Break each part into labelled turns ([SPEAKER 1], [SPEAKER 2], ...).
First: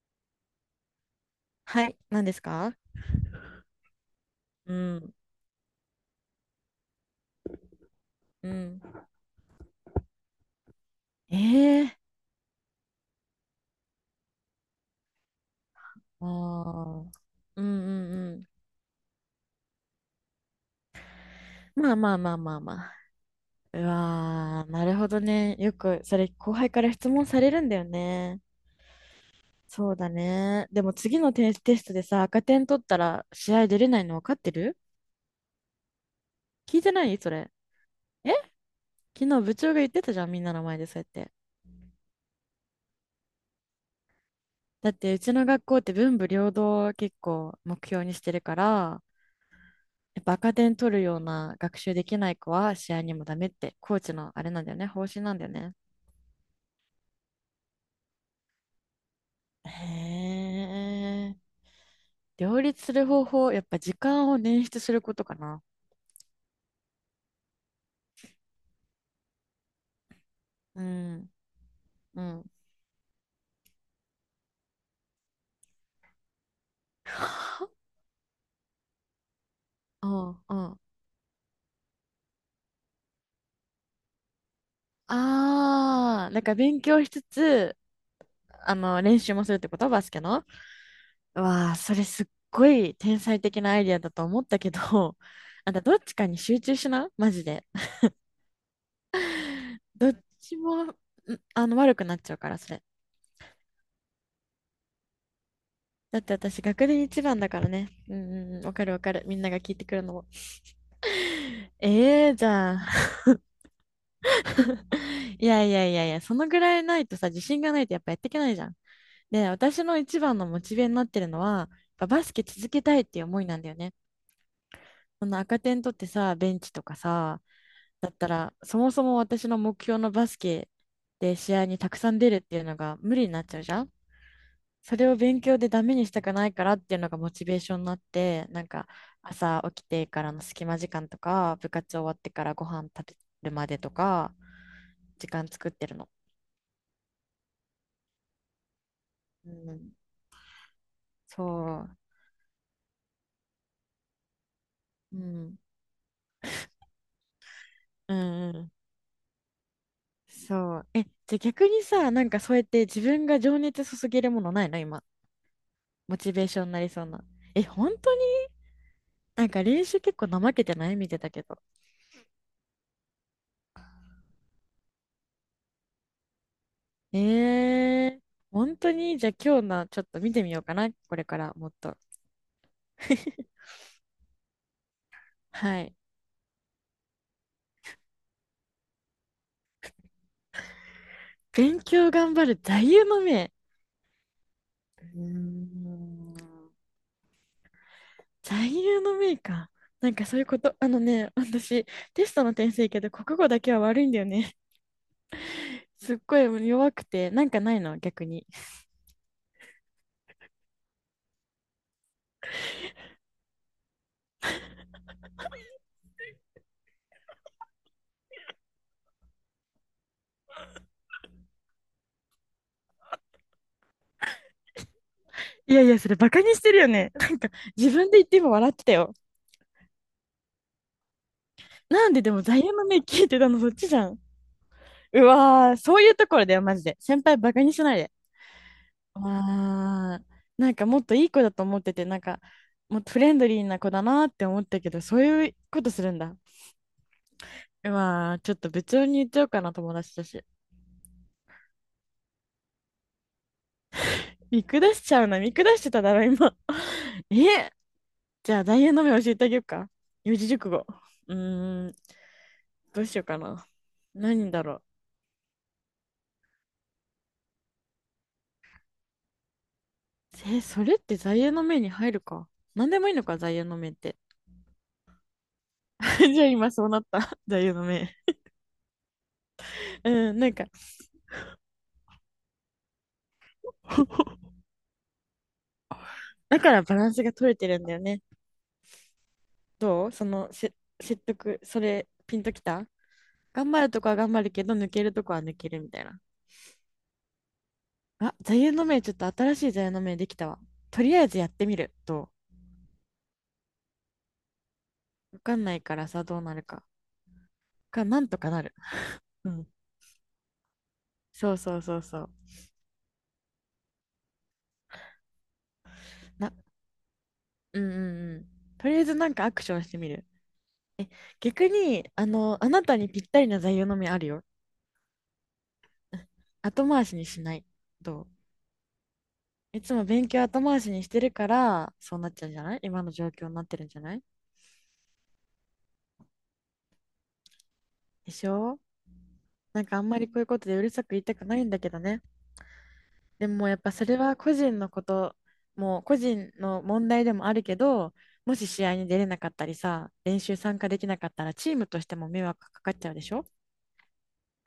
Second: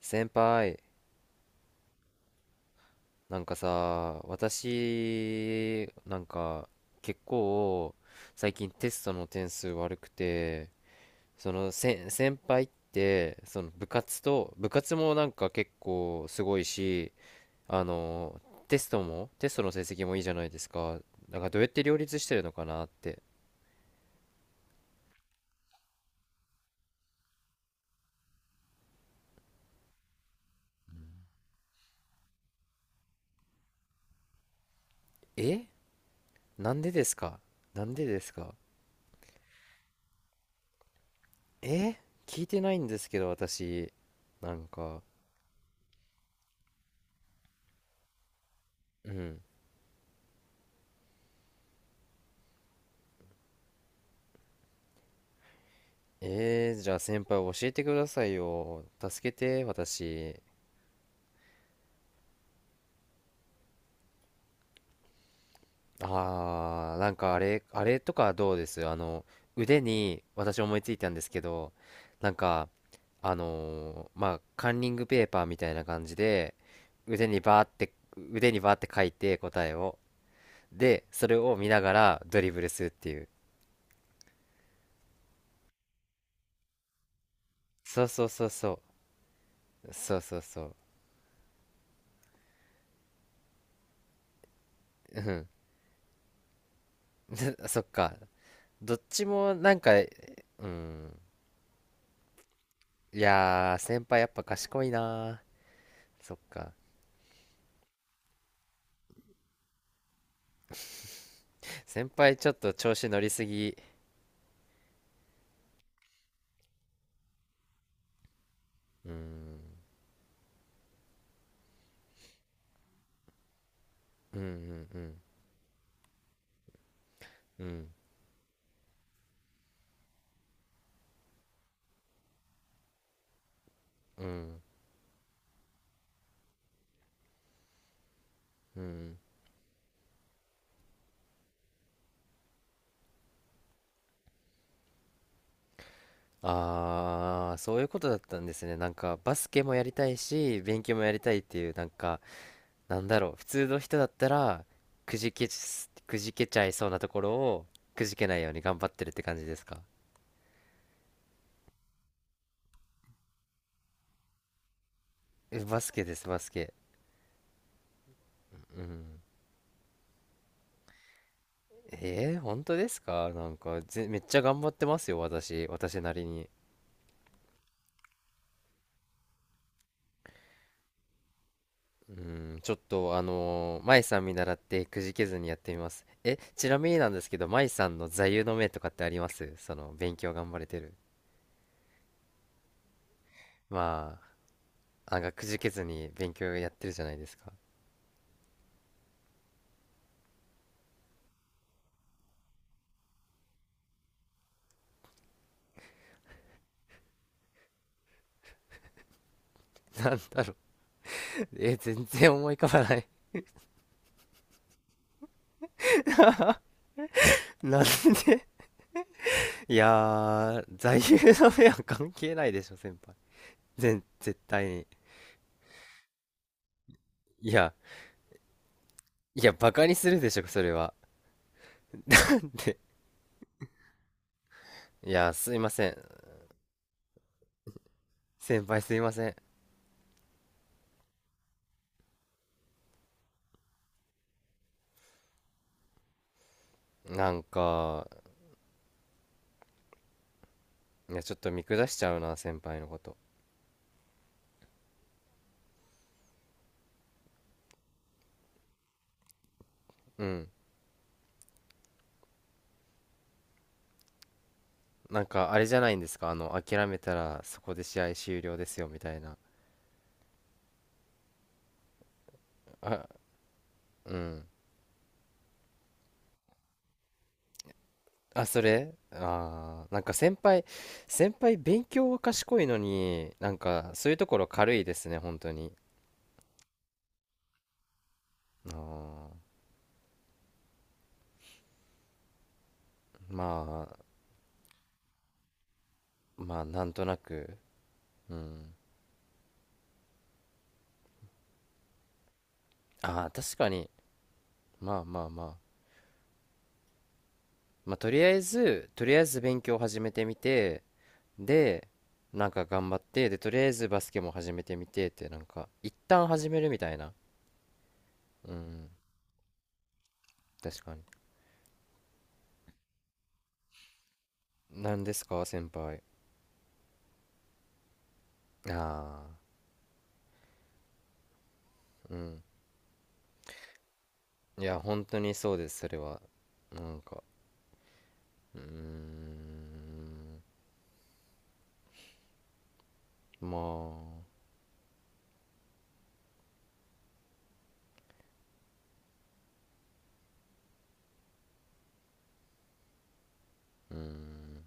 [SPEAKER 1] 先輩、
[SPEAKER 2] はい、何ですか？
[SPEAKER 1] なんかさ、
[SPEAKER 2] うん、
[SPEAKER 1] 私、結構、
[SPEAKER 2] う
[SPEAKER 1] 最近
[SPEAKER 2] ん。
[SPEAKER 1] テストの点数悪くて、
[SPEAKER 2] ええ。
[SPEAKER 1] 先輩って、部活もなんか結構
[SPEAKER 2] あ
[SPEAKER 1] すごい
[SPEAKER 2] あ、
[SPEAKER 1] し、
[SPEAKER 2] うんう
[SPEAKER 1] あ
[SPEAKER 2] ん
[SPEAKER 1] の、
[SPEAKER 2] う
[SPEAKER 1] テストの成績もいいじゃないですか。だからどうやっ
[SPEAKER 2] ん。
[SPEAKER 1] て
[SPEAKER 2] ま
[SPEAKER 1] 両
[SPEAKER 2] あま
[SPEAKER 1] 立
[SPEAKER 2] あ
[SPEAKER 1] し
[SPEAKER 2] ま
[SPEAKER 1] て
[SPEAKER 2] あ
[SPEAKER 1] るの
[SPEAKER 2] まあ
[SPEAKER 1] か
[SPEAKER 2] ま
[SPEAKER 1] なっ
[SPEAKER 2] あ。
[SPEAKER 1] て。
[SPEAKER 2] うわー、なるほどね。よく、それ、後輩から質問されるんだよね。そうだね。でも次のテストでさ、赤点取ったら試合出れないの分かってる？
[SPEAKER 1] え、な
[SPEAKER 2] 聞
[SPEAKER 1] ん
[SPEAKER 2] い
[SPEAKER 1] で
[SPEAKER 2] て
[SPEAKER 1] で
[SPEAKER 2] な
[SPEAKER 1] す
[SPEAKER 2] いそ
[SPEAKER 1] か？
[SPEAKER 2] れ。
[SPEAKER 1] なんでで
[SPEAKER 2] え？
[SPEAKER 1] すか？
[SPEAKER 2] 昨日部長が言ってたじゃん、みんなの前でそうやって。
[SPEAKER 1] え、聞いてないんですけど、私。なん
[SPEAKER 2] だっ
[SPEAKER 1] か、
[SPEAKER 2] て、うちの学校って文武両道を結構目標にしてるから、
[SPEAKER 1] うん。
[SPEAKER 2] やっぱ赤点取るような学習できない子は試合にもダメって、コーチのあれなんだよね、方針なんだよね。
[SPEAKER 1] えー、じゃあ先輩教えてくださいよ。助けて、私。
[SPEAKER 2] へえ。両立する方法、やっぱ時間を捻出することかな。
[SPEAKER 1] あー、なんかあれ、あれとかどうです？腕に私思い
[SPEAKER 2] う
[SPEAKER 1] ついたんです
[SPEAKER 2] ん、
[SPEAKER 1] けど、
[SPEAKER 2] う
[SPEAKER 1] なん
[SPEAKER 2] ん。
[SPEAKER 1] か、カンニングペーパーみたいな感じで、腕にバーって、腕にバーって書いて答えを。
[SPEAKER 2] うんうん。
[SPEAKER 1] で、それを見ながらドリブルするっていう。
[SPEAKER 2] ああ、なんか勉強しつつ、
[SPEAKER 1] そうそうそうそ
[SPEAKER 2] 練習もするってこと
[SPEAKER 1] う。
[SPEAKER 2] バス
[SPEAKER 1] そ
[SPEAKER 2] ケ
[SPEAKER 1] うそう
[SPEAKER 2] の。
[SPEAKER 1] そ
[SPEAKER 2] うわあ、それすっごい天才的なアイディアだと思ったけど、
[SPEAKER 1] う。うん。
[SPEAKER 2] あんたどっちかに集中しな、マジで。
[SPEAKER 1] そっか。どっちもなんか、
[SPEAKER 2] どっち
[SPEAKER 1] う
[SPEAKER 2] も、ん
[SPEAKER 1] ん。
[SPEAKER 2] 悪くなっちゃうから、それ。
[SPEAKER 1] いやー、先輩やっぱ賢いな
[SPEAKER 2] だっ
[SPEAKER 1] ー。
[SPEAKER 2] て
[SPEAKER 1] そっ
[SPEAKER 2] 私、
[SPEAKER 1] か。
[SPEAKER 2] 学年一番だからね。うんうんうん、わかるわかる。みんなが聞いてくるのも。
[SPEAKER 1] 先
[SPEAKER 2] ええー
[SPEAKER 1] 輩
[SPEAKER 2] じ
[SPEAKER 1] ちょっと
[SPEAKER 2] ゃ
[SPEAKER 1] 調子
[SPEAKER 2] あ。
[SPEAKER 1] 乗りすぎ。
[SPEAKER 2] いやいやいやいや、そのぐらいないとさ、自信がないとやっぱやっていけないじゃん。
[SPEAKER 1] うー
[SPEAKER 2] で、私
[SPEAKER 1] ん。
[SPEAKER 2] の一番のモチベになってるのは、やっぱバスケ続けたいっていう思いなんだよね。
[SPEAKER 1] うんうん
[SPEAKER 2] その赤点取ってさ、ベンチとかさ、
[SPEAKER 1] うん。
[SPEAKER 2] だったら、そもそも私の目標のバスケで試合にたくさん出るっていうのが無理になっちゃうじゃん。
[SPEAKER 1] うん。うん
[SPEAKER 2] それを勉強でダメにしたくないからっていうのがモチベーションになって、なん
[SPEAKER 1] う
[SPEAKER 2] か
[SPEAKER 1] ん。
[SPEAKER 2] 朝起きてからの隙間時間とか、部活終わってからご飯食べるまでとか、時間作ってるの。
[SPEAKER 1] あー、そういうことだったんですね。バス
[SPEAKER 2] う
[SPEAKER 1] ケもやり
[SPEAKER 2] ん、
[SPEAKER 1] たいし、勉強もやりたいっ
[SPEAKER 2] そ
[SPEAKER 1] ていう、なんだろう。普通の人だったら、
[SPEAKER 2] う。うん。
[SPEAKER 1] くじけちゃいそうなところを、く
[SPEAKER 2] う
[SPEAKER 1] じけないよう
[SPEAKER 2] んう
[SPEAKER 1] に
[SPEAKER 2] ん。
[SPEAKER 1] 頑張ってるって感じですか？
[SPEAKER 2] そう。え、じゃあ逆にさ、なんかそうやって自分が情熱注げるものないの今？
[SPEAKER 1] え、バスケで
[SPEAKER 2] モ
[SPEAKER 1] す、
[SPEAKER 2] チ
[SPEAKER 1] バ
[SPEAKER 2] ベー
[SPEAKER 1] ス
[SPEAKER 2] ションに
[SPEAKER 1] ケ。
[SPEAKER 2] なりそうな。え、本当に？
[SPEAKER 1] うん。
[SPEAKER 2] なんか練習結構怠けてない？見てたけど。
[SPEAKER 1] えー、本当ですか？ぜめっちゃ頑張ってますよ、私。私なりに。
[SPEAKER 2] えー、本当にじゃあ今日のちょっと見てみようかな。これからもっと。
[SPEAKER 1] うん、ちょっと舞さん見習ってくじけずにやってみ
[SPEAKER 2] は
[SPEAKER 1] ま
[SPEAKER 2] い。
[SPEAKER 1] す。え、ちなみになんですけど、舞さんの座右の銘とかってあります？その、勉強頑張れてる。
[SPEAKER 2] 勉強頑張る座右の銘。
[SPEAKER 1] まあ、
[SPEAKER 2] うー
[SPEAKER 1] あがくじけずに勉
[SPEAKER 2] ん。
[SPEAKER 1] 強やってるじゃないですか。
[SPEAKER 2] 座右の銘か。なんかそういうこと、あのね、私、テストの点数いいけど、国語だけは悪いんだよね。すっごい弱くて、なんかないの、逆に？
[SPEAKER 1] なんだろう。え、全然思い浮かばない。なんで？ いやー、座右の銘は関係ないでしょ、先輩。全、絶対に。
[SPEAKER 2] いやいや、それバカにしてるよね。
[SPEAKER 1] いや、
[SPEAKER 2] 自分で言って今笑ってたよ。
[SPEAKER 1] いや、バカにするでしょ、それは。
[SPEAKER 2] なんででも座右
[SPEAKER 1] で、
[SPEAKER 2] の銘聞いてたの、そっちじゃん？
[SPEAKER 1] い
[SPEAKER 2] う
[SPEAKER 1] や、すいま
[SPEAKER 2] わー、
[SPEAKER 1] せ
[SPEAKER 2] そうい
[SPEAKER 1] ん。
[SPEAKER 2] うところだよ、マジで。先輩バカにしないで。
[SPEAKER 1] 先輩すいません。
[SPEAKER 2] ああ、なんかもっといい子だと思ってて、なんかもっとフレンドリーな子だなって思ったけど、そういうことするんだ。
[SPEAKER 1] なん
[SPEAKER 2] う
[SPEAKER 1] か、
[SPEAKER 2] わー、ちょっと部長に言っちゃおうかな、友達だし。
[SPEAKER 1] いや、ちょっと見下しちゃうな、先輩のこと。
[SPEAKER 2] 見下しちゃうな、見下してただろ、今。え、じゃあ、大変の目教えてあげようか？
[SPEAKER 1] う
[SPEAKER 2] 四字
[SPEAKER 1] ん。
[SPEAKER 2] 熟語。うーん、どうしようかな。何だろう。
[SPEAKER 1] あれじゃないんですか、あの、諦めたらそこで試合終了ですよ、みたいな。
[SPEAKER 2] え、それって座右の銘に入るか？何で
[SPEAKER 1] あ、
[SPEAKER 2] もいいのか、座右の銘っ
[SPEAKER 1] う
[SPEAKER 2] て？
[SPEAKER 1] ん。
[SPEAKER 2] じゃあ今そうなった。座右の銘。
[SPEAKER 1] あ、それあー、なん
[SPEAKER 2] う
[SPEAKER 1] か先
[SPEAKER 2] ん、なん
[SPEAKER 1] 輩、
[SPEAKER 2] か、
[SPEAKER 1] 先輩勉強は賢いのに、そういうところ軽いですね、本当に。
[SPEAKER 2] だからバランスが取れてるんだよね。
[SPEAKER 1] あー、
[SPEAKER 2] どうそのせ説得、それ、ピンときた？
[SPEAKER 1] ま
[SPEAKER 2] 頑張るとこは頑張るけど、抜けるとこは抜けるみたいな。
[SPEAKER 1] あ、まあ、なんとなく。
[SPEAKER 2] あ、
[SPEAKER 1] う
[SPEAKER 2] 座右
[SPEAKER 1] ん。
[SPEAKER 2] の銘、ちょっと新しい座右の銘できたわ。とりあえずやってみる。
[SPEAKER 1] ああ、確かに。まあまあ
[SPEAKER 2] わ
[SPEAKER 1] ま
[SPEAKER 2] か
[SPEAKER 1] あ。
[SPEAKER 2] んないからさ、どうなるか。
[SPEAKER 1] まあ、
[SPEAKER 2] なんとかなる。
[SPEAKER 1] とりあえず
[SPEAKER 2] う
[SPEAKER 1] 勉
[SPEAKER 2] ん。
[SPEAKER 1] 強を始めてみて、
[SPEAKER 2] そうそう
[SPEAKER 1] で、
[SPEAKER 2] そうそう。
[SPEAKER 1] なんか頑張って、で、とりあえずバスケも始めてみてって、なんか、一旦始
[SPEAKER 2] な、
[SPEAKER 1] めるみたいな。
[SPEAKER 2] うんうんうん。
[SPEAKER 1] う
[SPEAKER 2] と
[SPEAKER 1] ん、
[SPEAKER 2] りあえずなんかアクションしてみる。
[SPEAKER 1] 確かに。
[SPEAKER 2] 逆に、あなたにぴったりな座右の銘あるよ。
[SPEAKER 1] 何ですか、先輩。
[SPEAKER 2] 後回しにしない。どう
[SPEAKER 1] ああ、
[SPEAKER 2] いつも勉強後回しにしてるから、
[SPEAKER 1] う
[SPEAKER 2] そうなっ
[SPEAKER 1] ん。
[SPEAKER 2] ちゃうんじゃない？今の状況になってるんじゃない？
[SPEAKER 1] いや、本当にそうです、それは。なんか、
[SPEAKER 2] でし
[SPEAKER 1] うー
[SPEAKER 2] ょ？なんかあんまりこう
[SPEAKER 1] ん、
[SPEAKER 2] いうことでうるさく言いたくないんだけどね。で
[SPEAKER 1] ま
[SPEAKER 2] もやっぱそれ
[SPEAKER 1] あ、
[SPEAKER 2] は個人のこと、もう個人の問題でもあるけど、もし試合に出れなかったりさ、練習参加できなかったらチームとしても迷惑かかっちゃうでしょ？
[SPEAKER 1] うーん。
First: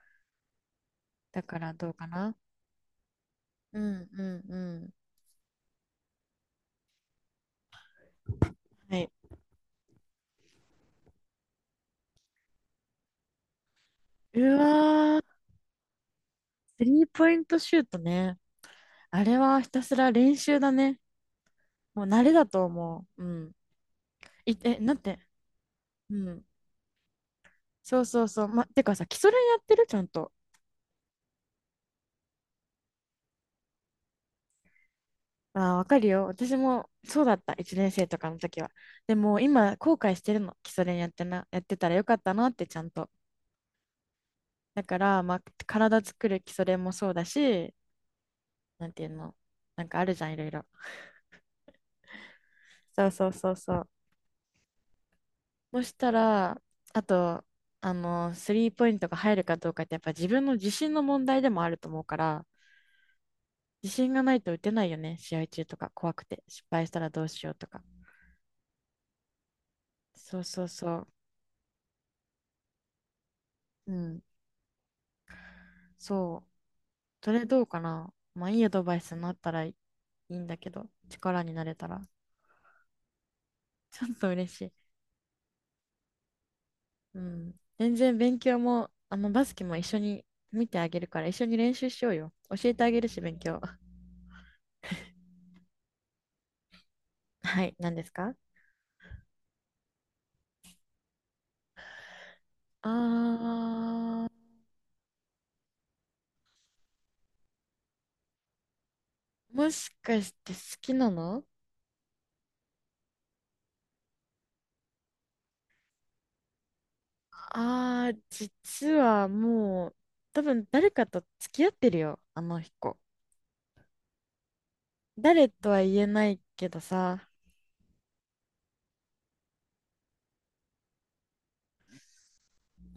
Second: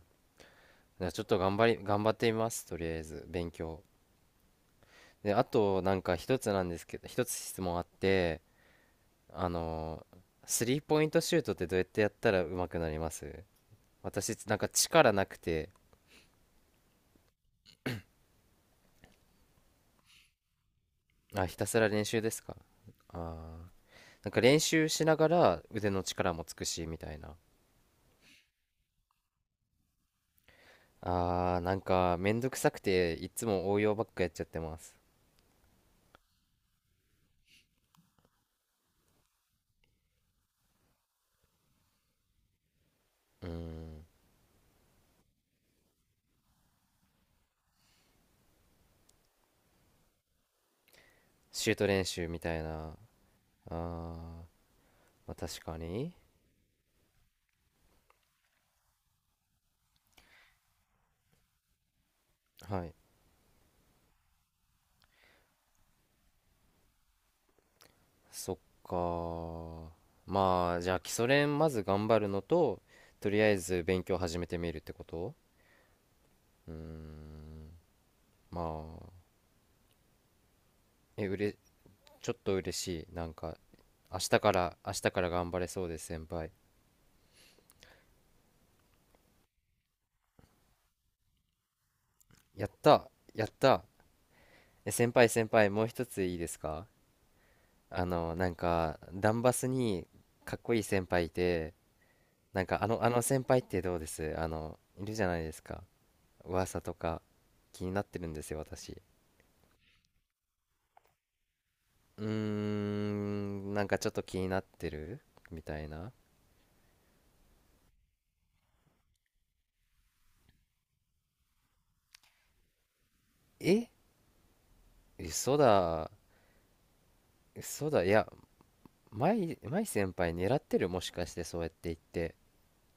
[SPEAKER 1] じゃあちょっと
[SPEAKER 2] だからどう
[SPEAKER 1] 頑
[SPEAKER 2] か
[SPEAKER 1] 張って
[SPEAKER 2] な。
[SPEAKER 1] みます、とりあえず、勉
[SPEAKER 2] う
[SPEAKER 1] 強。
[SPEAKER 2] んうんうん。
[SPEAKER 1] で、あと、なんか一つなんですけど、一つ質問あって、
[SPEAKER 2] はい。
[SPEAKER 1] あのースリーポイントシュートってどうやってやったら上手くなります？私
[SPEAKER 2] う
[SPEAKER 1] なんか力
[SPEAKER 2] わ
[SPEAKER 1] な
[SPEAKER 2] ー、
[SPEAKER 1] くて。
[SPEAKER 2] スリーポイントシュートね。あれはひたすら練習だね。
[SPEAKER 1] あ、ひたすら練
[SPEAKER 2] もう
[SPEAKER 1] 習
[SPEAKER 2] 慣
[SPEAKER 1] で
[SPEAKER 2] れ
[SPEAKER 1] す
[SPEAKER 2] だ
[SPEAKER 1] か？
[SPEAKER 2] と思
[SPEAKER 1] あー、
[SPEAKER 2] う。うん。
[SPEAKER 1] なんか練
[SPEAKER 2] え、
[SPEAKER 1] 習
[SPEAKER 2] なん
[SPEAKER 1] しな
[SPEAKER 2] て？
[SPEAKER 1] がら腕の
[SPEAKER 2] う
[SPEAKER 1] 力も
[SPEAKER 2] ん。
[SPEAKER 1] つくしみたいな。
[SPEAKER 2] そうそうそう。ま、てかさ、基礎練やってるちゃんと？
[SPEAKER 1] あー、なんかめんどくさくていつも応用ばっかやっちゃってます。
[SPEAKER 2] ああ、わかるよ。私もそうだった。1年生とかの時は。でも今、後悔してるの。基礎練やってたらよかったなって、ちゃんと。
[SPEAKER 1] うーん、
[SPEAKER 2] だから、まあ、体作る基礎練もそうだし、なんていうの。なんかあるじゃん、いろいろ。
[SPEAKER 1] シュート練習みたいな。
[SPEAKER 2] そうそうそう
[SPEAKER 1] あ
[SPEAKER 2] そう。
[SPEAKER 1] ー、まあ、確か
[SPEAKER 2] そし
[SPEAKER 1] に。
[SPEAKER 2] たら、あと、スリーポイントが入るかどうかって、やっぱ自分の自信の問題でもあると思うから、
[SPEAKER 1] はい。
[SPEAKER 2] 自信がないと打てないよね。試合中とか、怖くて。失敗したらどうしようとか。
[SPEAKER 1] そっか。
[SPEAKER 2] そうそう
[SPEAKER 1] まあじ
[SPEAKER 2] そ
[SPEAKER 1] ゃあ基
[SPEAKER 2] う。
[SPEAKER 1] 礎練まず頑張るのと、とりあえず
[SPEAKER 2] う
[SPEAKER 1] 勉強
[SPEAKER 2] ん。
[SPEAKER 1] 始めてみるってこと。
[SPEAKER 2] そう。
[SPEAKER 1] うー
[SPEAKER 2] それどう
[SPEAKER 1] ん。
[SPEAKER 2] かな。まあいいアド
[SPEAKER 1] ま
[SPEAKER 2] バイ
[SPEAKER 1] あ、
[SPEAKER 2] スになったらいいんだけど、
[SPEAKER 1] え、う
[SPEAKER 2] 力に
[SPEAKER 1] れ、
[SPEAKER 2] なれたら。
[SPEAKER 1] ちょっと嬉しいなんか。
[SPEAKER 2] ちょっ
[SPEAKER 1] 明日
[SPEAKER 2] と
[SPEAKER 1] か
[SPEAKER 2] 嬉しい。
[SPEAKER 1] ら明日から頑張れそうです先輩。
[SPEAKER 2] うん。全然勉強も、バスケも一緒に見てあげるから、一緒に練習しようよ。
[SPEAKER 1] や
[SPEAKER 2] 教
[SPEAKER 1] っ
[SPEAKER 2] えてあげ
[SPEAKER 1] た
[SPEAKER 2] るし、勉
[SPEAKER 1] やっ
[SPEAKER 2] 強。
[SPEAKER 1] た。え、先輩、先輩もう一ついいですか？
[SPEAKER 2] はい、何で
[SPEAKER 1] あ
[SPEAKER 2] す
[SPEAKER 1] の、
[SPEAKER 2] か？
[SPEAKER 1] なんかダンバスにかっこいい先輩いて、なんかあの、あの先輩ってどうで
[SPEAKER 2] あ
[SPEAKER 1] す？あのいるじゃないですか。噂とか気になってるんですよ、私。
[SPEAKER 2] ー、もしかして好きなの？
[SPEAKER 1] うーん、なんかちょっと気になってるみたいな。
[SPEAKER 2] あー、実はもう、多分誰かと付き合ってるよ、あの子。
[SPEAKER 1] え、
[SPEAKER 2] 誰
[SPEAKER 1] 嘘
[SPEAKER 2] とは言え
[SPEAKER 1] だ、
[SPEAKER 2] ないけどさ。
[SPEAKER 1] 嘘だ。いや、舞先輩狙ってる？もしかしてそうやって言って。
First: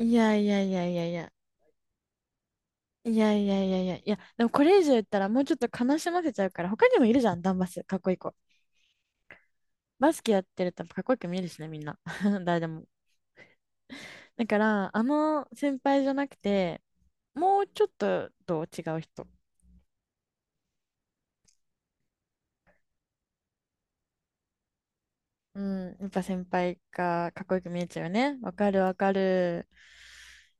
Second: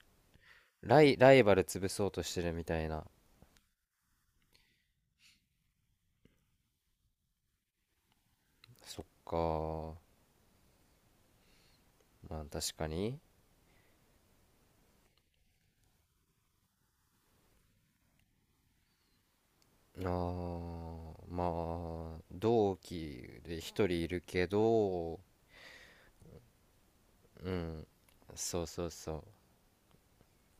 [SPEAKER 2] いやいやいやいやい
[SPEAKER 1] ラ
[SPEAKER 2] や、
[SPEAKER 1] イバル潰そうとしてるみたいな。
[SPEAKER 2] いやいやいやいやいや、でもこれ以上言ったらもうちょっと悲しませちゃうから、他にもいるじゃん、ダンバス、かっこいい子。
[SPEAKER 1] そっか。
[SPEAKER 2] バスケやってるとかっこよく見えるしね、みんな。
[SPEAKER 1] まあ
[SPEAKER 2] 誰で
[SPEAKER 1] 確
[SPEAKER 2] も。
[SPEAKER 1] かに。
[SPEAKER 2] だから、あの先輩じゃなくて、もうちょっと違う人。
[SPEAKER 1] あー、まあ、同期で一人いるけど、
[SPEAKER 2] うん、やっぱ先輩がかっ
[SPEAKER 1] う
[SPEAKER 2] こよく見
[SPEAKER 1] ん。
[SPEAKER 2] えちゃうよね。わ
[SPEAKER 1] そう
[SPEAKER 2] かる
[SPEAKER 1] そう
[SPEAKER 2] わか
[SPEAKER 1] そう。
[SPEAKER 2] る。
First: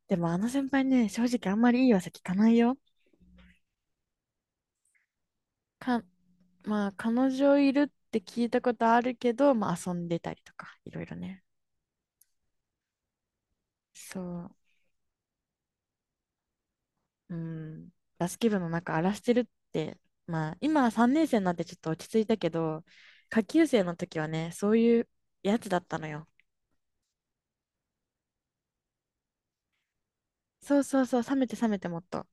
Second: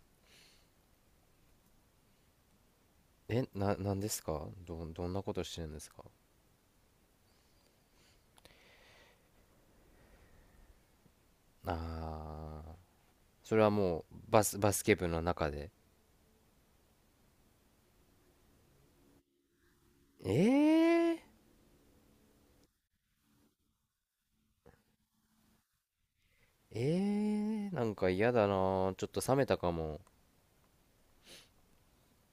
[SPEAKER 2] でもあの先輩ね、正直あんまりいい噂聞かないよ。
[SPEAKER 1] え、なんですか？どんなことしてるんですか？
[SPEAKER 2] か、まあ彼女いるって聞いたことあるけど、まあ遊んでたりとか、いろいろね。
[SPEAKER 1] ああ、それはもう
[SPEAKER 2] そう。
[SPEAKER 1] バスケ部の中で。
[SPEAKER 2] うん、バスケ部の中荒らしてるって、
[SPEAKER 1] え
[SPEAKER 2] まあ今は3
[SPEAKER 1] えー、
[SPEAKER 2] 年生になってちょっと落ち着いたけど、下級生の時はね、そういうやつだったのよ。
[SPEAKER 1] ええー、なんか嫌だな。ちょっと冷めたかも。
[SPEAKER 2] そうそうそう、冷めて冷めてもっと。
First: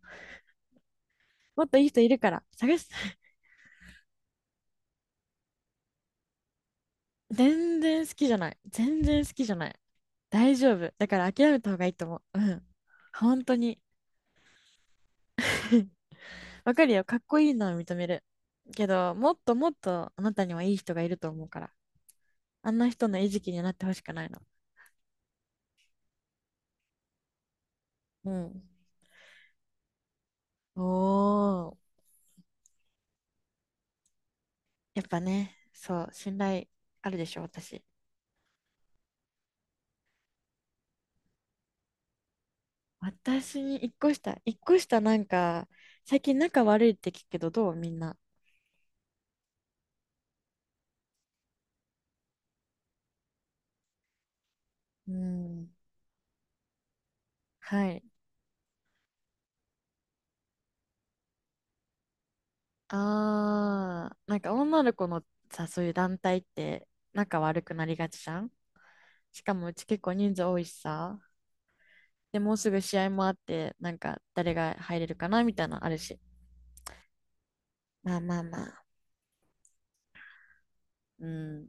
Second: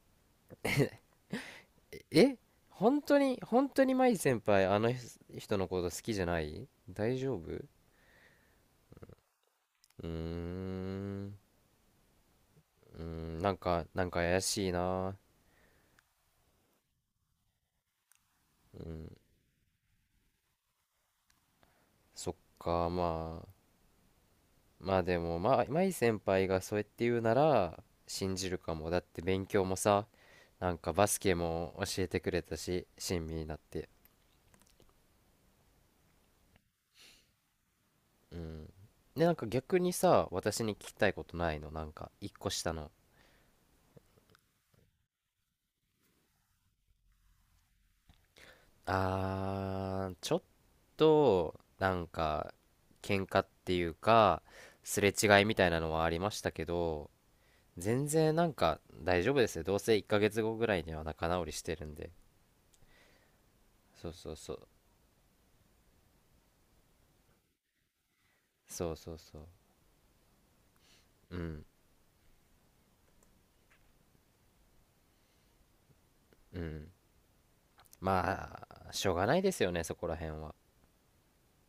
[SPEAKER 2] もっといい人いるか
[SPEAKER 1] え、
[SPEAKER 2] ら、探し、
[SPEAKER 1] 本当 に、本当に舞先輩、あの人のこと好きじゃない？大丈夫？う
[SPEAKER 2] 全然好きじゃない。全然好きじゃない。
[SPEAKER 1] ー
[SPEAKER 2] 大丈夫。だから
[SPEAKER 1] ん、
[SPEAKER 2] 諦めた方がいいと思う。うん。
[SPEAKER 1] うーん、
[SPEAKER 2] 本
[SPEAKER 1] な
[SPEAKER 2] 当
[SPEAKER 1] ん
[SPEAKER 2] に。
[SPEAKER 1] か、なんか怪しいな。
[SPEAKER 2] わかるよ。かっこいいのは認める。け
[SPEAKER 1] うん、
[SPEAKER 2] ど、もっともっとあなたにはいい人がいると思うから。
[SPEAKER 1] そっ
[SPEAKER 2] あん
[SPEAKER 1] か、
[SPEAKER 2] な人の餌
[SPEAKER 1] まあ、
[SPEAKER 2] 食になってほしくないの。
[SPEAKER 1] まあでも、まあ、舞先輩がそうやって言うなら、
[SPEAKER 2] う
[SPEAKER 1] 信じる
[SPEAKER 2] ん。
[SPEAKER 1] かも。だって勉強もさ、なんかバスケ
[SPEAKER 2] お
[SPEAKER 1] も
[SPEAKER 2] ー。
[SPEAKER 1] 教えてくれたし、親身になって。
[SPEAKER 2] やっぱね、そう、信頼あるでしょ、私。
[SPEAKER 1] うん。で、なんか逆にさ、私に聞きたいことないの？なんか、一個下の。
[SPEAKER 2] 私に一個下なんか、最近仲悪いって聞くけど、どうみんな？
[SPEAKER 1] あー、ちょっと、なんか、喧嘩っていうか、すれ
[SPEAKER 2] う
[SPEAKER 1] 違いみた
[SPEAKER 2] ん。
[SPEAKER 1] いなのはありましたけど、
[SPEAKER 2] はい。
[SPEAKER 1] 全然なんか大丈夫ですよ。どうせ1ヶ月後ぐらいには仲直りしてるんで。そ
[SPEAKER 2] あ
[SPEAKER 1] う
[SPEAKER 2] ー、
[SPEAKER 1] そう
[SPEAKER 2] なん
[SPEAKER 1] そ
[SPEAKER 2] か
[SPEAKER 1] う。
[SPEAKER 2] 女の子のさ、そういう団体って仲悪くなりがちじゃん。
[SPEAKER 1] そうそうそ
[SPEAKER 2] し
[SPEAKER 1] う。
[SPEAKER 2] かもうち結構人数多いしさ。
[SPEAKER 1] うん、
[SPEAKER 2] で、もうすぐ試合もあって、なんか誰が入れるかなみたいなのあるし。
[SPEAKER 1] うん。
[SPEAKER 2] まあまあ
[SPEAKER 1] ま
[SPEAKER 2] まあ。
[SPEAKER 1] あ、しょうがないですよね、そこら辺は。
[SPEAKER 2] うん。